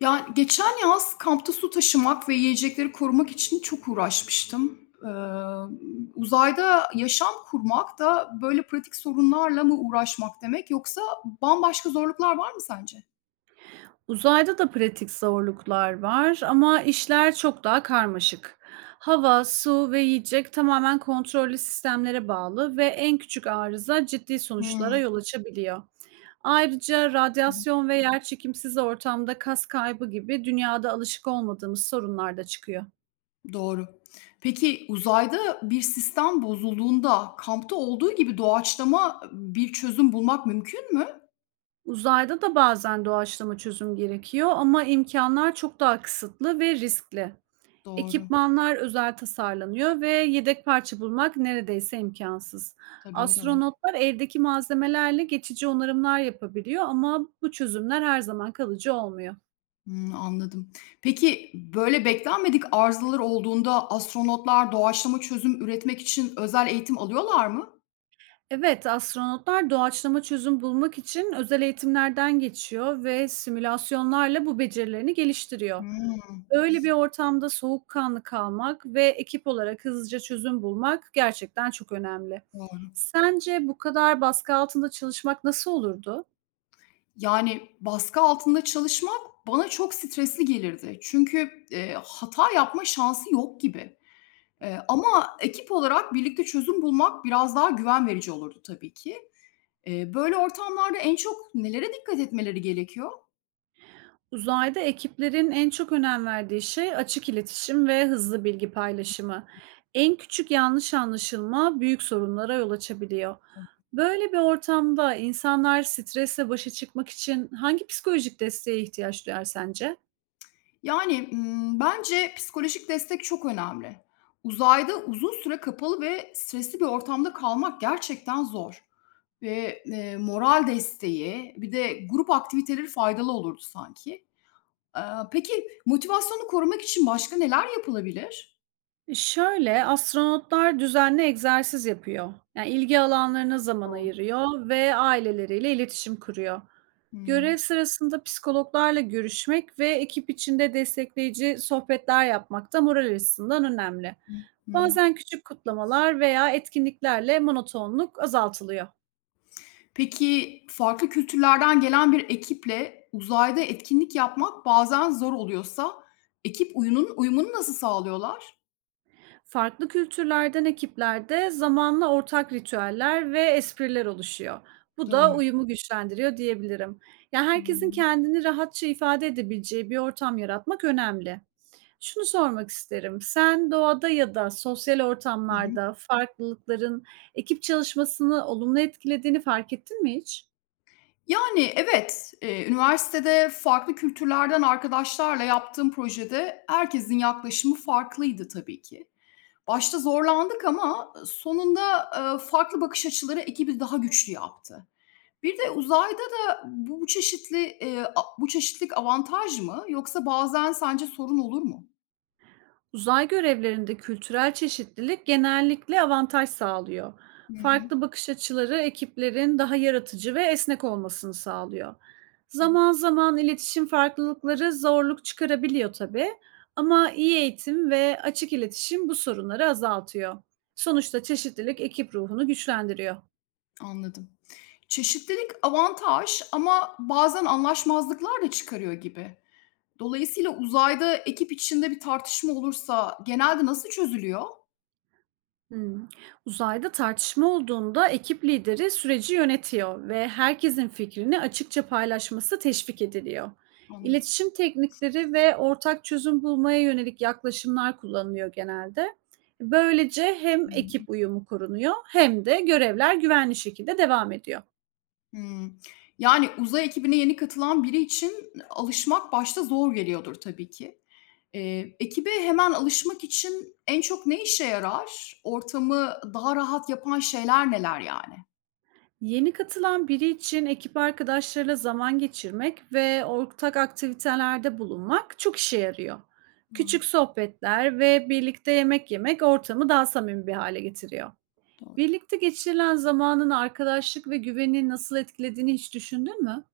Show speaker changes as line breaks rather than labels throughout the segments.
Ya, geçen yaz kampta su taşımak ve yiyecekleri korumak için çok uğraşmıştım. Eee, Uzayda yaşam kurmak da böyle pratik sorunlarla mı uğraşmak demek yoksa bambaşka zorluklar var mı sence?
Uzayda da pratik zorluklar var ama işler çok daha karmaşık. Hava, su ve yiyecek tamamen kontrollü sistemlere bağlı ve en küçük arıza ciddi sonuçlara
Hımm.
yol açabiliyor. Ayrıca radyasyon ve yerçekimsiz ortamda kas kaybı gibi dünyada alışık olmadığımız sorunlar da çıkıyor.
Doğru. Peki uzayda bir sistem bozulduğunda kampta olduğu gibi doğaçlama bir çözüm bulmak mümkün mü?
Uzayda da bazen doğaçlama çözüm gerekiyor ama imkanlar çok daha kısıtlı ve riskli.
Doğru.
Ekipmanlar özel tasarlanıyor ve yedek parça bulmak neredeyse imkansız.
Tabii, o da var.
Astronotlar evdeki malzemelerle geçici onarımlar yapabiliyor ama bu çözümler her zaman kalıcı olmuyor.
Hımm, anladım. Peki, böyle beklenmedik arızalar olduğunda astronotlar doğaçlama çözüm üretmek için özel eğitim alıyorlar mı?
Evet, astronotlar doğaçlama çözüm bulmak için özel eğitimlerden geçiyor ve simülasyonlarla bu becerilerini geliştiriyor.
Hımm,
Öyle bir ortamda soğukkanlı kalmak ve ekip olarak hızlıca çözüm bulmak gerçekten çok önemli.
doğru.
Sence bu kadar baskı altında çalışmak nasıl olurdu?
Yani baskı altında çalışmak bana çok stresli gelirdi. Çünkü, hata yapma şansı yok gibi. Ama ekip olarak birlikte çözüm bulmak biraz daha güven verici olurdu tabii ki. Böyle ortamlarda en çok nelere dikkat etmeleri gerekiyor?
Uzayda ekiplerin en çok önem verdiği şey açık iletişim ve hızlı bilgi paylaşımı. En küçük yanlış anlaşılma büyük sorunlara yol açabiliyor. Böyle bir ortamda insanlar stresle başa çıkmak için hangi psikolojik desteğe ihtiyaç duyar sence?
Yani, bence psikolojik destek çok önemli. Uzayda uzun süre kapalı ve stresli bir ortamda kalmak gerçekten zor ve, moral desteği, bir de grup aktiviteleri faydalı olurdu sanki. Aaa, peki motivasyonu korumak için başka neler yapılabilir?
Şöyle, astronotlar düzenli egzersiz yapıyor. Yani ilgi alanlarına zaman
Doğru.
ayırıyor ve aileleriyle iletişim kuruyor. Görev
Hımm.
sırasında psikologlarla görüşmek ve ekip içinde destekleyici sohbetler yapmak da moral açısından önemli.
Hı hı.
Bazen küçük kutlamalar veya etkinliklerle monotonluk azaltılıyor.
Peki farklı kültürlerden gelen bir ekiple uzayda etkinlik yapmak bazen zor oluyorsa ekip uyumunu nasıl sağlıyorlar?
Farklı kültürlerden ekiplerde zamanla ortak ritüeller ve espriler oluşuyor. Bu da
Doğru.
uyumu güçlendiriyor diyebilirim. Yani herkesin
Hımm.
kendini rahatça ifade edebileceği bir ortam yaratmak önemli. Şunu sormak isterim. Sen doğada ya da sosyal
Hı hı.
ortamlarda farklılıkların ekip çalışmasını olumlu etkilediğini fark ettin mi hiç?
Yani, evet, üniversitede farklı kültürlerden arkadaşlarla yaptığım projede herkesin yaklaşımı farklıydı tabii ki. Başta zorlandık ama, sonunda, farklı bakış açıları ekibi daha güçlü yaptı. Bir de uzayda da bu çeşitli, a bu çeşitlilik avantaj mı yoksa bazen sence sorun olur mu?
Uzay görevlerinde kültürel çeşitlilik genellikle avantaj sağlıyor.
Hı hı.
Farklı bakış açıları ekiplerin daha yaratıcı ve esnek olmasını sağlıyor.
Evet,
Zaman zaman iletişim farklılıkları zorluk çıkarabiliyor tabii ama iyi eğitim ve açık iletişim bu sorunları azaltıyor. Sonuçta çeşitlilik ekip ruhunu güçlendiriyor.
anladım. Çeşitlilik avantaj ama bazen anlaşmazlıklar da çıkarıyor gibi. Dolayısıyla uzayda ekip içinde bir tartışma olursa genelde nasıl çözülüyor?
Hımm. Uzayda tartışma olduğunda ekip lideri süreci yönetiyor ve herkesin fikrini açıkça paylaşması teşvik ediliyor.
Anladım.
İletişim teknikleri ve ortak çözüm bulmaya yönelik yaklaşımlar kullanılıyor genelde. Böylece hem
Hımm.
ekip uyumu korunuyor hem de görevler güvenli şekilde devam ediyor.
Hımm. Yani uzay ekibine yeni katılan biri için alışmak başta zor geliyordur tabii ki. Ekibe hemen alışmak için en çok ne işe yarar? Ortamı daha rahat yapan şeyler neler yani?
Yeni katılan biri için ekip arkadaşlarıyla zaman geçirmek ve ortak aktivitelerde bulunmak çok işe yarıyor. Küçük
Anladım.
sohbetler ve birlikte yemek yemek ortamı daha samimi bir hale getiriyor. Birlikte geçirilen zamanın arkadaşlık ve güveni nasıl etkilediğini hiç düşündün mü?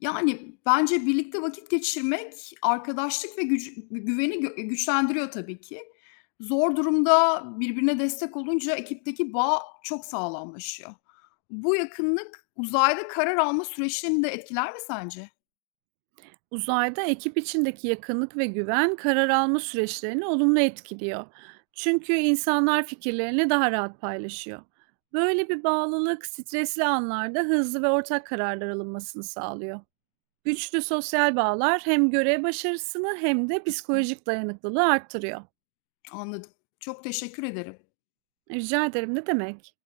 Yani, bence birlikte vakit geçirmek arkadaşlık ve güveni gö güçlendiriyor tabii ki. Zor durumda birbirine destek olunca ekipteki bağ çok sağlamlaşıyor. Bu yakınlık uzayda karar alma süreçlerini de etkiler mi sence?
Uzayda ekip içindeki yakınlık ve güven karar alma süreçlerini olumlu etkiliyor. Çünkü insanlar fikirlerini daha rahat paylaşıyor. Böyle bir bağlılık stresli anlarda hızlı ve ortak kararlar alınmasını sağlıyor. Güçlü sosyal bağlar hem görev başarısını hem de
Hı,
psikolojik dayanıklılığı arttırıyor.
anladım. Çok teşekkür ederim.
Rica ederim ne demek?